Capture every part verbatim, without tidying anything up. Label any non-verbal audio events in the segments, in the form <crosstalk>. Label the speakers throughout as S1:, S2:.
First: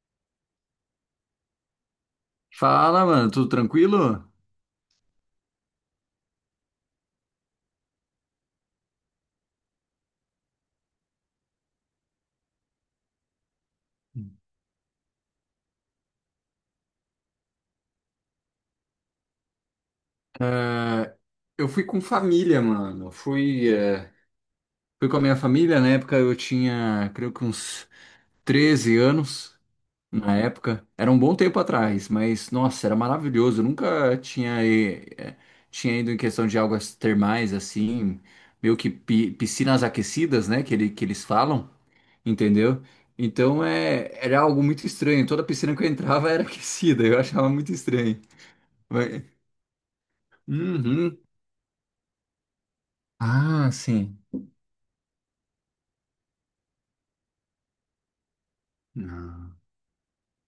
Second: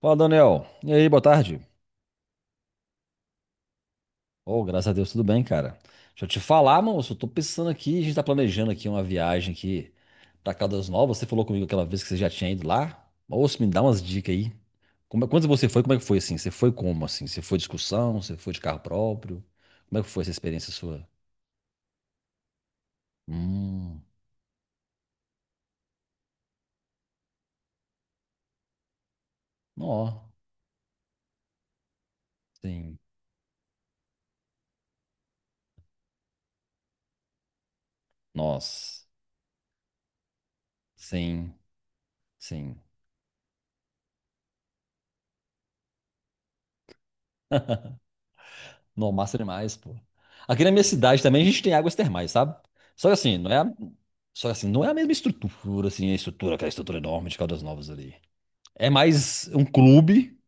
S1: Fala, Daniel. E aí, boa tarde.
S2: Fala, mano, tudo tranquilo?
S1: Oh, graças a Deus, tudo bem, cara. Deixa eu te falar, moço, eu tô pensando aqui, a gente tá planejando aqui uma viagem aqui pra Caldas Novas. Você falou comigo aquela vez que você já tinha ido lá. Moço, me dá umas dicas aí. Como, é- quando você foi, como é que foi assim? Você foi como assim? Você foi de excursão? Você foi de carro próprio? Como é que foi essa experiência sua?
S2: É, eu fui com família, mano. Fui,
S1: Hum,
S2: é, fui com a minha família. Na época eu tinha, creio que uns treze anos.
S1: ó,
S2: Na época, era um bom tempo atrás, mas nossa, era
S1: sim.
S2: maravilhoso. Eu nunca tinha, e- é, tinha ido em questão de águas termais assim, meio que
S1: Nossa,
S2: pi- piscinas aquecidas, né? Que, ele, que eles
S1: sim,
S2: falam,
S1: sim.
S2: entendeu? Então é, era algo muito estranho. Toda piscina que eu entrava era <laughs> aquecida, eu achava muito estranho.
S1: Não, massa demais, pô. Aqui na minha
S2: Uhum.
S1: cidade também a gente tem águas termais, sabe? Só que assim, não é a.
S2: Ah, sim.
S1: Só que assim, não é a mesma estrutura, assim, a estrutura, aquela estrutura enorme de Caldas Novas ali. É mais
S2: Ah,
S1: um clube,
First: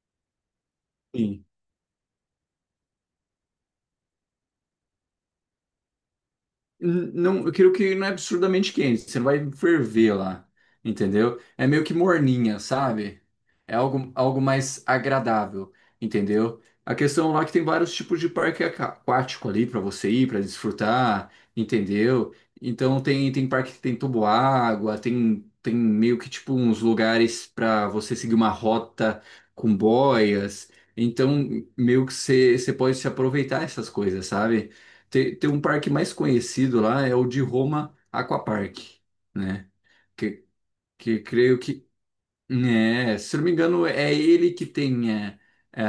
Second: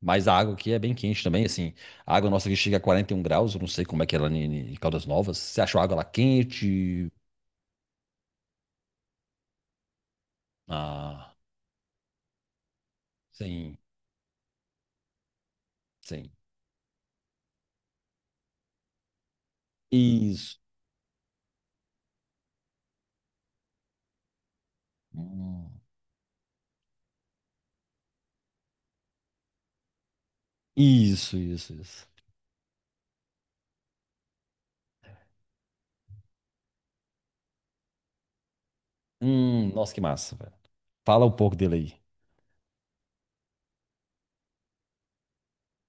S1: mas a água aqui é bem quente também,
S2: sim.
S1: assim. A água nossa aqui chega a quarenta e um graus, eu não sei como é que é lá em em Caldas Novas. Você achou a água lá quente?
S2: Não, eu quero que não é absurdamente quente, você não vai ferver lá,
S1: Ah,
S2: entendeu? É meio que morninha, sabe? É
S1: sim,
S2: algo, algo mais agradável,
S1: sim.
S2: entendeu? A questão lá é que tem vários tipos de parque aqua- aquático ali para você ir, para
S1: Isso.
S2: desfrutar, entendeu? Então tem, tem parque que tem toboágua, tem, tem
S1: Hum,
S2: meio que tipo uns lugares para você seguir uma rota com boias.
S1: isso,
S2: Então
S1: isso,
S2: meio
S1: isso.
S2: que você, você pode se aproveitar essas coisas, sabe? Tem, tem um parque mais conhecido lá, é o de Roma Aquapark, né?
S1: Hum, nossa, que massa,
S2: Que,
S1: velho.
S2: que
S1: Fala um pouco
S2: creio
S1: dele
S2: que,
S1: aí.
S2: né, se não me engano, é ele que tem é, é,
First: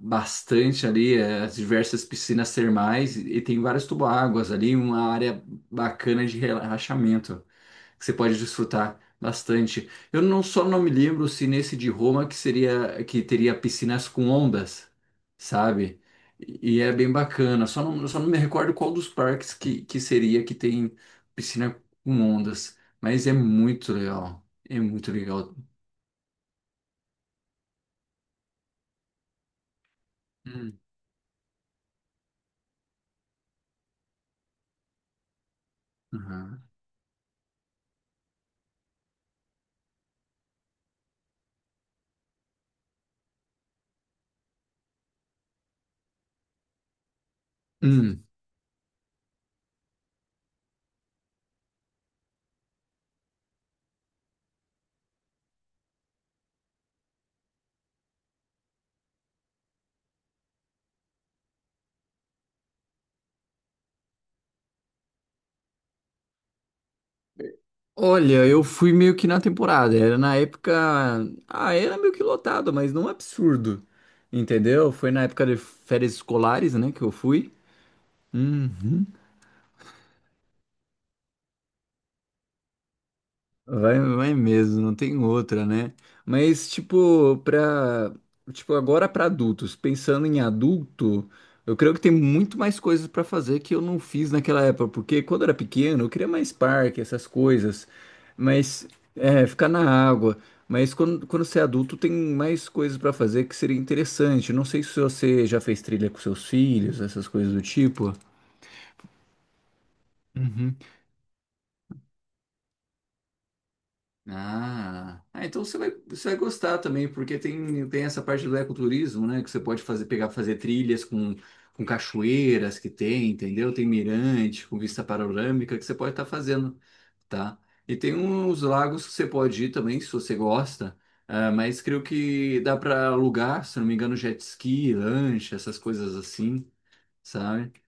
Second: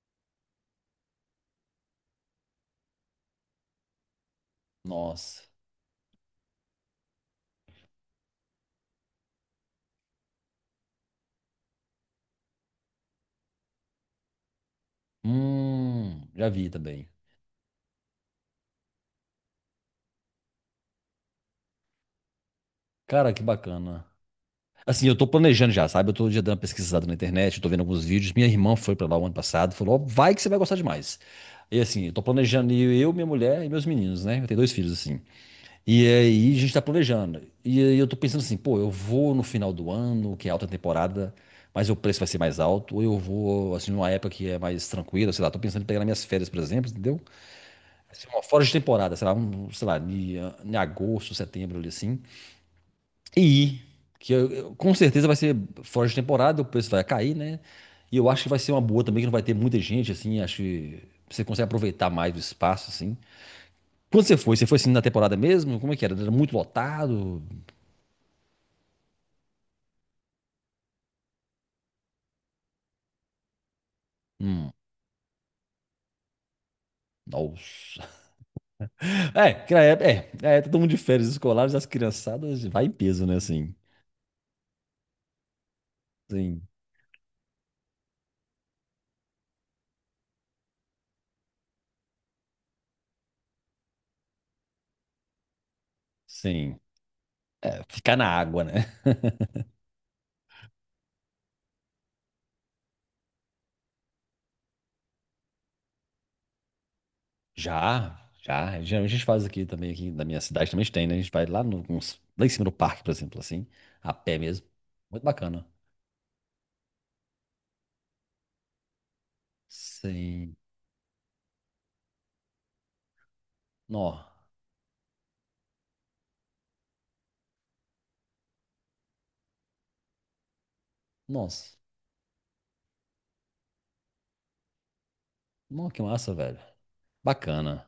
S2: bastante ali é, as diversas piscinas termais e, e tem várias tubo-águas ali, uma área
S1: Nossa.
S2: bacana de relaxamento que você pode desfrutar bastante. Eu não só não me lembro se nesse de Roma que seria que teria piscinas com ondas, sabe?
S1: Hum, já vi
S2: E é
S1: também.
S2: bem bacana. Só não, só não me recordo qual dos parques que, que seria que tem piscina com ondas, mas
S1: Cara,
S2: é
S1: que
S2: muito
S1: bacana.
S2: legal. É
S1: Assim,
S2: muito
S1: eu tô
S2: legal.
S1: planejando já, sabe? Eu tô já dando uma pesquisada na internet, eu tô vendo alguns vídeos. Minha irmã foi pra lá o ano passado, falou, ó, vai que você vai gostar
S2: Hum,
S1: demais. E assim, eu tô planejando ir eu, minha mulher e meus meninos, né? Eu tenho dois filhos, assim. E aí a
S2: aham.
S1: gente tá planejando. E aí eu tô pensando assim, pô, eu vou no final do ano, que é alta temporada, mas o preço vai ser mais alto, ou eu vou, assim, numa época que é mais tranquila, sei lá, tô pensando em pegar nas minhas férias, por exemplo, entendeu?
S2: Hum,
S1: Assim, uma fora de temporada, sei lá, um, sei lá, em em agosto, setembro, ali assim. E que eu- eu- com certeza vai ser fora de temporada, o preço vai cair, né? E eu acho que vai ser uma boa também, que não vai ter muita gente, assim, acho que você consegue aproveitar mais o espaço, assim. Quando você foi? Você foi assim na temporada mesmo? Como é que era? Era muito lotado?
S2: Olha, eu fui meio que na temporada. Era na época. Ah, era meio que lotado, mas não absurdo.
S1: Hum,
S2: Entendeu? Foi na época de férias escolares, né, que eu fui.
S1: nossa. <laughs>
S2: Uhum.
S1: É, que na época- é, é, todo mundo de férias escolares, as criançadas, vai em peso, né, assim.
S2: Vai, vai mesmo, não tem outra, né?
S1: Sim,
S2: Mas tipo, pra, tipo, agora pra adultos, pensando em adulto, eu creio que tem muito mais coisas pra fazer que eu não fiz naquela época, porque quando eu era pequeno, eu queria mais
S1: sim.
S2: parque, essas
S1: É,
S2: coisas,
S1: ficar na água, né?
S2: mas é, ficar na água. Mas quando, quando você é adulto, tem mais coisas pra fazer que seria interessante. Não sei se você já fez trilha com seus filhos, essas coisas do tipo.
S1: Já, já. Geralmente a gente faz aqui também, aqui na minha cidade
S2: Uhum.
S1: também tem, né? A gente vai lá, no, uns- lá em cima do parque, por exemplo, assim, a pé mesmo.
S2: Ah,
S1: Muito
S2: ah,
S1: bacana.
S2: então você vai, você vai gostar também, porque tem, tem essa parte do ecoturismo, né? Que você pode fazer, pegar,
S1: Sim.
S2: fazer trilhas com, com cachoeiras que tem, entendeu? Tem
S1: Nó.
S2: mirante com vista panorâmica que você pode estar fazendo, tá? E tem uns lagos que você pode ir também, se você gosta, ah,
S1: Nossa.
S2: mas creio que dá para alugar, se não me engano, jet ski, lancha, essas
S1: Nó, que
S2: coisas
S1: massa, velho.
S2: assim, sabe?
S1: Bacana.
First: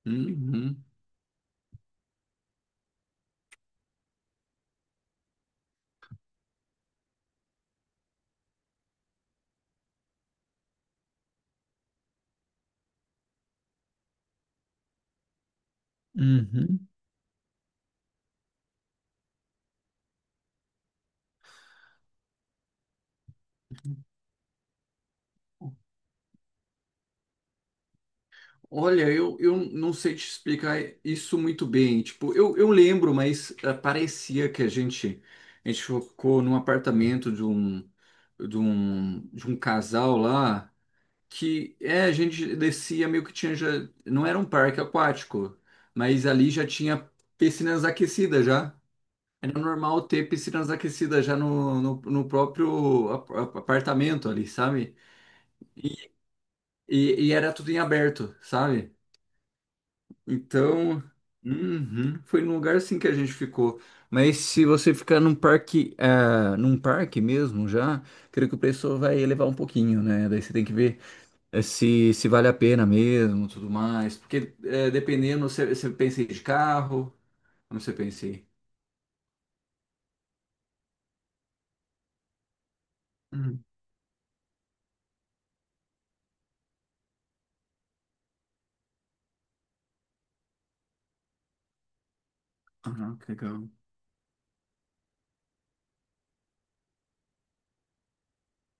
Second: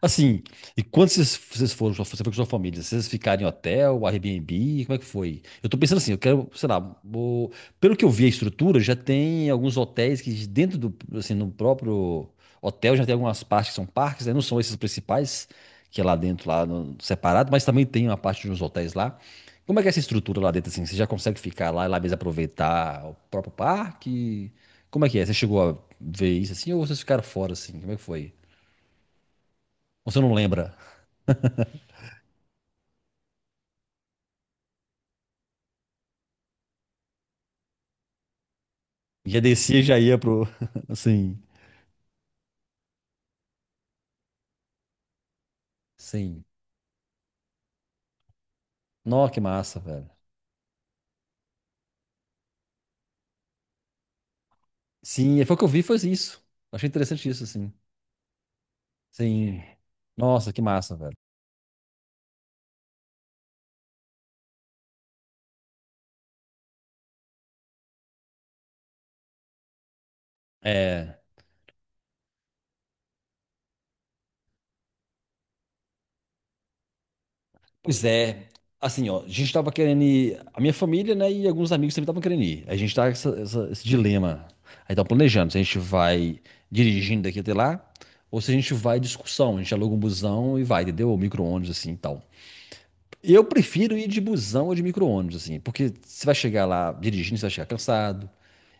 S1: Assim,
S2: Uhum.
S1: e quando vocês, vocês foram, você foi com sua família, vocês ficaram em hotel, Airbnb, como é que foi? Eu tô pensando assim, eu quero, sei lá, vou- pelo que eu vi a estrutura, já tem alguns hotéis que dentro do, assim, no próprio hotel já tem algumas partes que são parques, né? Não são esses principais, que é lá dentro, lá
S2: Uhum.
S1: no- separado, mas também tem uma parte de uns hotéis lá. Como é que é essa estrutura lá dentro, assim? Você já consegue ficar lá e lá mesmo aproveitar o próprio parque? Como é que é? Você chegou a ver isso assim ou vocês ficaram fora, assim? Como é que foi?
S2: Olha, eu, eu não sei
S1: Você
S2: te
S1: não lembra.
S2: explicar isso muito bem. Tipo, eu, eu lembro, mas ah, parecia que a gente, a gente ficou num apartamento de um, de um,
S1: Já
S2: de um
S1: descia e já
S2: casal
S1: ia pro.
S2: lá,
S1: <laughs> Assim.
S2: que é, a gente descia meio que tinha já, não era um parque aquático, mas
S1: Sim.
S2: ali já tinha piscinas aquecidas já.
S1: Nossa, que
S2: Era
S1: massa,
S2: normal
S1: velho.
S2: ter piscinas aquecidas já no, no, no próprio ap- ap- apartamento ali, sabe?
S1: Sim, e foi o que eu vi, foi
S2: E,
S1: isso. Achei
S2: e
S1: interessante
S2: e
S1: isso,
S2: era tudo
S1: assim.
S2: em aberto, sabe?
S1: Sim. Nossa, que massa,
S2: Então,
S1: velho.
S2: uhum, foi num lugar assim que a gente ficou. Mas se você ficar num parque, ah, num parque mesmo já, creio que o preço vai elevar um pouquinho, né? Daí você tem que ver
S1: É.
S2: eh, se, se vale a pena mesmo, tudo mais. Porque eh, dependendo, você, você pensa em ir de carro, como você
S1: Pois
S2: pensa em
S1: é.
S2: ir?
S1: Assim, ó, a gente tava querendo ir. A minha família, né, e alguns amigos também estavam querendo ir. A gente tá com essa-
S2: Uhum.
S1: essa- esse dilema. Aí tá planejando se a gente vai dirigindo daqui até lá, ou se a gente vai em discussão. A gente aluga um busão e vai, entendeu? Ou micro-ônibus, assim e tal.
S2: Ah, que
S1: Eu
S2: legal.
S1: prefiro ir de busão ou de micro-ônibus, assim, porque você vai chegar lá dirigindo, você vai chegar cansado,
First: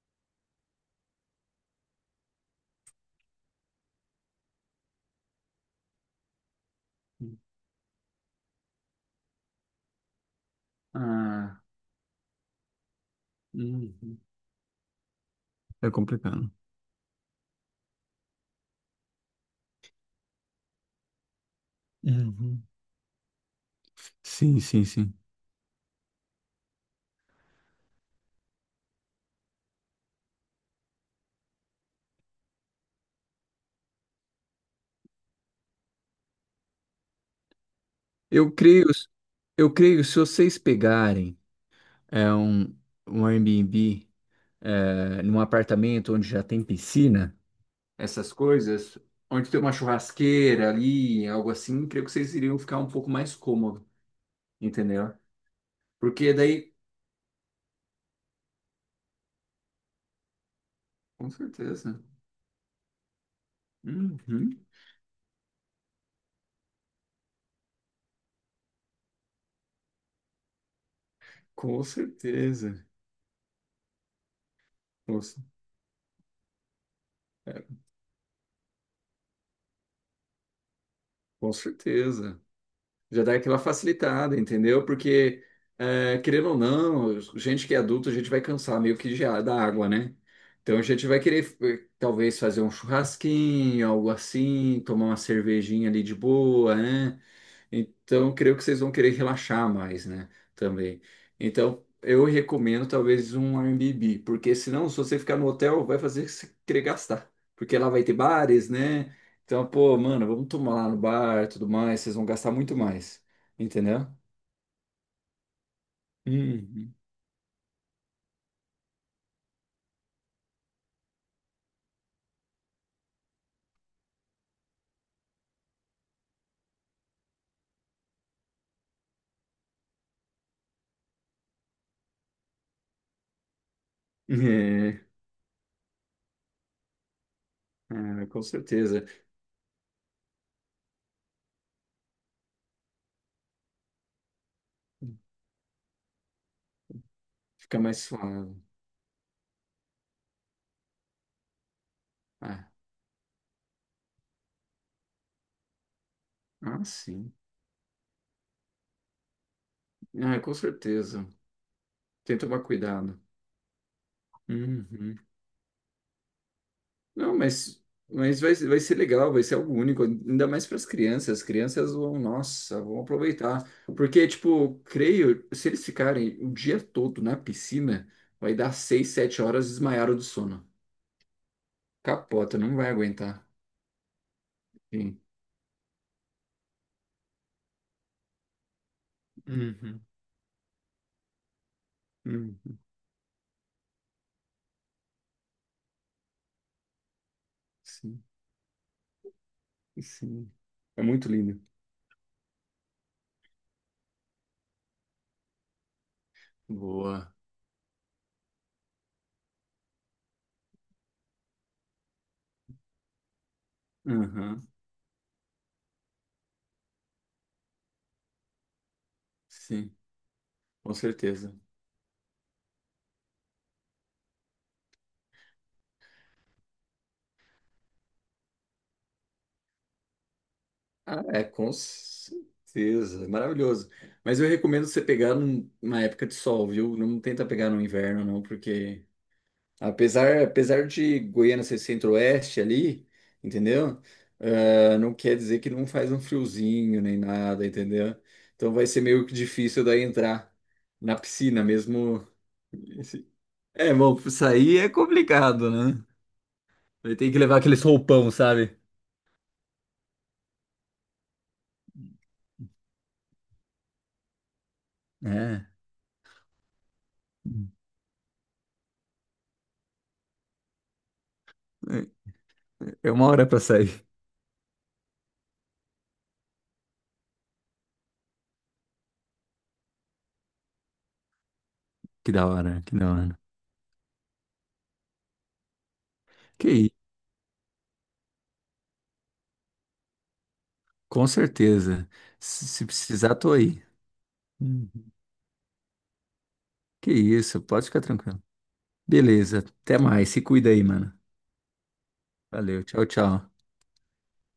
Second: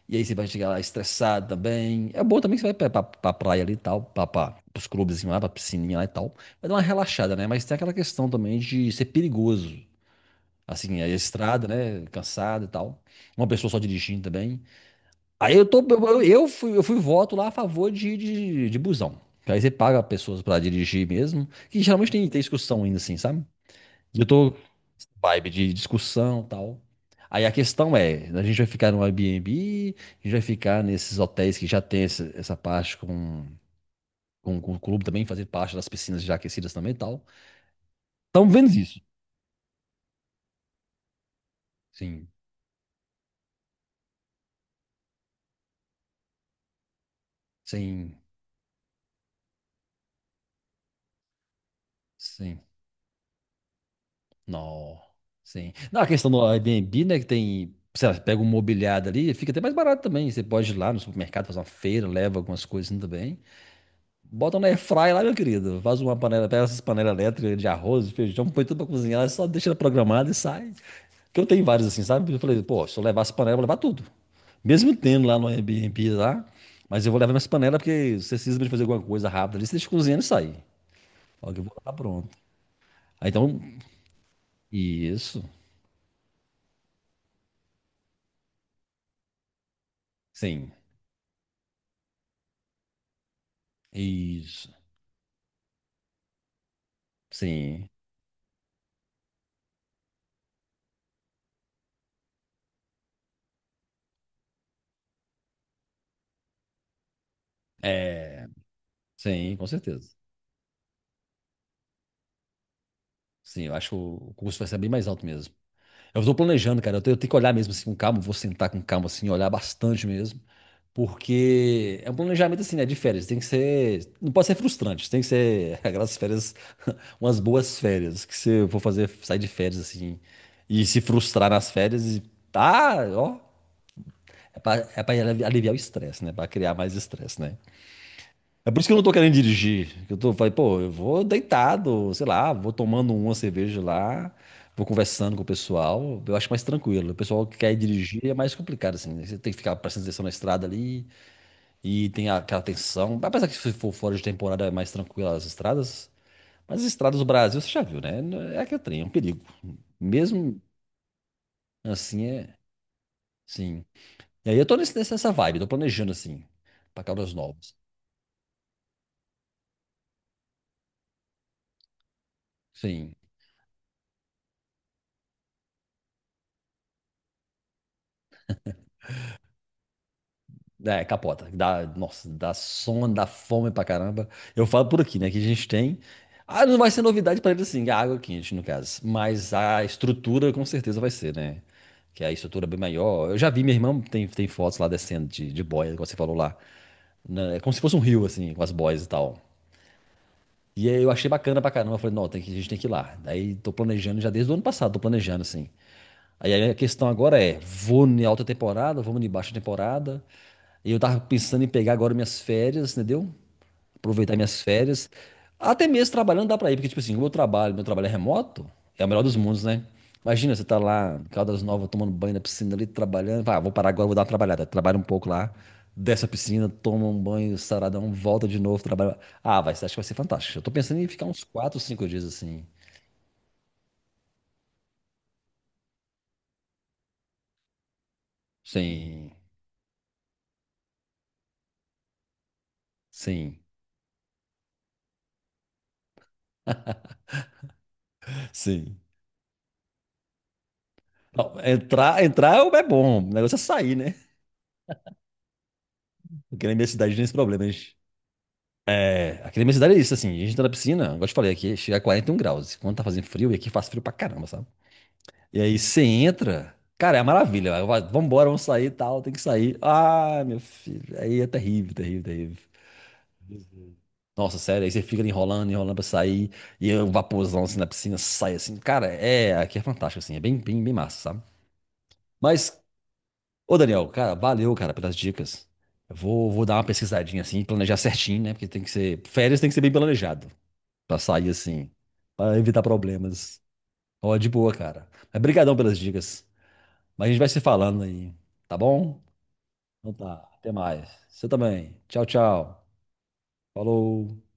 S1: e aí você vai chegar lá estressado também. É bom também que você vai pra, pra, pra praia ali e tal, pra, pra, pros clubes assim, lá, pra piscininha lá e tal. Vai dar uma relaxada, né? Mas tem aquela questão também de ser perigoso. Assim, a
S2: Ah,
S1: estrada, né? Cansado e tal. Uma pessoa só
S2: uhum.
S1: dirigindo também. Aí eu tô.
S2: É
S1: Eu,
S2: complicado.
S1: eu fui, eu fui voto lá a favor de, de, de busão. Que aí você paga pessoas pra dirigir mesmo. Que geralmente tem, tem
S2: Uhum.
S1: discussão ainda, assim, sabe? E eu tô
S2: Sim, sim, sim.
S1: vibe de discussão e tal. Aí a questão é, a gente vai ficar no Airbnb, a gente vai ficar nesses hotéis que já tem essa, essa parte com, com, com o clube também, fazer parte das piscinas já aquecidas também e tal. Estamos
S2: Eu
S1: vendo
S2: creio,
S1: isso.
S2: eu creio, se vocês pegarem
S1: Sim,
S2: é um, um Airbnb é, num apartamento onde já tem piscina,
S1: sim,
S2: essas coisas, onde tem uma churrasqueira ali, algo assim, creio que vocês iriam
S1: sim.
S2: ficar um pouco mais cômodo,
S1: Não,
S2: entendeu?
S1: sim. Não, a questão
S2: Porque
S1: do
S2: daí,
S1: Airbnb, né, que tem, sei lá, você pega um mobiliário ali, fica até mais barato também. Você pode ir lá no
S2: com
S1: supermercado fazer uma
S2: certeza.
S1: feira, leva algumas coisas também. Bota
S2: Uhum,
S1: na airfryer lá, meu querido. Faz uma panela, pega essas panelas elétricas de arroz, feijão, põe tudo pra cozinhar, ela só deixa ela programada e sai. Porque eu tenho
S2: com
S1: vários assim, sabe? Eu falei,
S2: certeza.
S1: pô, se eu levar essa panela eu vou levar tudo. Mesmo
S2: Com,
S1: tendo lá
S2: c-
S1: no Airbnb lá, mas eu vou levar minhas
S2: é,
S1: panelas porque se você precisa de fazer alguma coisa rápida ali, você deixa cozinhando e sai.
S2: com
S1: Fala que eu vou lá tá pronto.
S2: certeza. Já
S1: Aí
S2: dá aquela
S1: então,
S2: facilitada, entendeu?
S1: isso,
S2: Porque, é, querendo ou não, gente que é adulto, a gente vai cansar meio que de, a- da água, né?
S1: sim,
S2: Então a gente vai querer, eh, talvez, fazer um churrasquinho, algo
S1: isso,
S2: assim, tomar uma cervejinha ali de boa, né?
S1: sim,
S2: Então, creio que vocês vão querer relaxar mais, né? Também. Então, eu recomendo talvez um Airbnb, porque senão, se você ficar no hotel, vai fazer você querer gastar. Porque lá vai ter
S1: é,
S2: bares, né?
S1: sim,
S2: Então,
S1: com
S2: pô,
S1: certeza.
S2: mano, vamos tomar lá no bar e tudo mais, vocês vão gastar muito mais.
S1: Sim, eu acho que
S2: Entendeu?
S1: o custo vai ser bem mais alto mesmo. Eu tô planejando,
S2: Uhum.
S1: cara. Eu tenho, eu tenho que olhar mesmo assim com calma. Vou sentar com calma, assim, olhar bastante mesmo. Porque é um planejamento assim, né? De férias. Tem que ser. Não pode ser frustrante. Tem que ser <laughs> aquelas férias, <laughs> umas boas férias. Que você for fazer, sair de férias assim. E se frustrar nas férias. E tá, ó. É pra, é pra
S2: <laughs>
S1: aliviar o estresse, né? Pra criar mais estresse, né?
S2: É, ah, com
S1: É por isso que eu não
S2: certeza.
S1: tô querendo dirigir. Eu tô, falei, pô, eu vou deitado, sei lá, vou tomando uma cerveja lá, vou conversando com o pessoal. Eu acho mais tranquilo. O pessoal que quer
S2: Fica mais
S1: dirigir é mais
S2: suave.
S1: complicado, assim, né? Você tem que ficar prestando atenção na estrada ali e tem aquela
S2: Ah,
S1: tensão. Apesar que se for fora de temporada é mais tranquilo as estradas, mas
S2: ah,
S1: as estradas do
S2: sim.
S1: Brasil, você já viu, né? É aquele trem, é um perigo.
S2: Ah, com
S1: Mesmo
S2: certeza.
S1: assim,
S2: Tem que
S1: é,
S2: tomar cuidado.
S1: sim. E aí eu tô nesse-
S2: Uhum.
S1: nessa vibe, tô planejando, assim, pra Caldas
S2: Não,
S1: Novas.
S2: mas, mas vai, vai ser legal, vai ser algo único, ainda mais para as crianças. As crianças vão, nossa, vão
S1: Sim.
S2: aproveitar. Porque, tipo, creio, se eles ficarem o dia todo na piscina, vai dar seis, sete horas desmaiaram do sono.
S1: É, capota. Dá, nossa, dá
S2: Capota, não vai
S1: sono, dá
S2: aguentar.
S1: fome pra caramba. Eu falo por aqui,
S2: Sim.
S1: né? Que a gente tem. Ah, não vai ser novidade pra eles assim, a água quente, no caso. Mas a
S2: Uhum,
S1: estrutura com certeza vai ser, né? Que a estrutura é bem
S2: uhum.
S1: maior. Eu já vi, minha irmã tem, tem fotos lá descendo de, de boia, como você falou lá. Né? É como se fosse um
S2: Sim,
S1: rio, assim, com as boias e tal.
S2: sim.
S1: E aí
S2: É
S1: eu achei
S2: muito
S1: bacana
S2: lindo.
S1: pra caramba. Eu falei, não, tem que, a gente tem que ir lá. Daí tô planejando já desde o ano passado, tô planejando assim. Aí a questão
S2: Boa.
S1: agora é, vou em alta temporada, vamos em baixa temporada. E eu tava pensando em pegar agora minhas férias, entendeu? Aproveitar minhas
S2: Aham,
S1: férias. Até mesmo trabalhando dá pra ir, porque tipo assim, o meu trabalho, meu trabalho é remoto, é o melhor dos mundos, né?
S2: sim,
S1: Imagina, você tá
S2: com
S1: lá em
S2: certeza.
S1: Caldas Novas tomando banho na piscina ali, trabalhando. Vai: "Ah, vou parar agora, vou dar uma trabalhada." Trabalha um pouco lá, desce a piscina, toma um banho saradão, volta de novo, trabalha. Ah, vai, acho que vai ser fantástico. Eu tô pensando em
S2: Ah,
S1: ficar uns
S2: é, com
S1: quatro, cinco dias assim.
S2: certeza. É maravilhoso. Mas eu recomendo você pegar num- numa época de sol, viu? Não tenta pegar no inverno, não, porque
S1: Sim,
S2: apesar, apesar de Goiânia ser centro-oeste ali,
S1: sim,
S2: entendeu? Ah, não quer dizer que não faz um friozinho nem nada, entendeu? Então vai
S1: sim.
S2: ser meio que difícil daí entrar na
S1: Não,
S2: piscina
S1: entrar,
S2: mesmo.
S1: entrar é bom, o negócio é sair,
S2: É,
S1: né?
S2: bom, sair é complicado, né?
S1: Porque na minha cidade
S2: Vai
S1: tem
S2: ter
S1: esse
S2: que levar
S1: problema.
S2: aqueles
S1: gente-
S2: roupão, sabe?
S1: É, aqui na minha cidade é isso, assim, a gente entra na piscina, igual eu te falei, aqui chega a quarenta e um graus. Quando tá fazendo frio, e aqui faz frio pra caramba, sabe? E
S2: É.
S1: aí você entra, cara, é uma maravilha. Vai, vai, vambora, vamos sair e tal, tem que sair. Ah, meu filho, aí é terrível, terrível,
S2: É
S1: terrível.
S2: é uma hora pra sair.
S1: Nossa, sério, aí você fica ali enrolando, enrolando pra sair, e o vaporzão assim na piscina sai assim. Cara, é, aqui é fantástico, assim, é bem, bem, bem massa, sabe?
S2: Que da
S1: Mas,
S2: hora, que da hora.
S1: ô Daniel, cara, valeu, cara, pelas dicas. Eu vou, vou
S2: Que
S1: dar uma
S2: isso,
S1: pesquisadinha assim, planejar certinho, né? Porque tem que ser, férias tem que ser bem planejado, pra
S2: com
S1: sair assim,
S2: certeza.
S1: pra
S2: Se
S1: evitar
S2: se precisar, tô
S1: problemas.
S2: aí.
S1: Ó, de boa,
S2: Uhum.
S1: cara. Mas brigadão pelas dicas.
S2: Que
S1: Mas a gente vai
S2: isso,
S1: se
S2: pode ficar
S1: falando aí,
S2: tranquilo.
S1: tá bom?
S2: Beleza, até
S1: Então
S2: mais.
S1: tá,
S2: Se cuida
S1: até
S2: aí,
S1: mais.
S2: mano.
S1: Você também. Tchau,
S2: Valeu,
S1: tchau.
S2: tchau, tchau.
S1: Falou.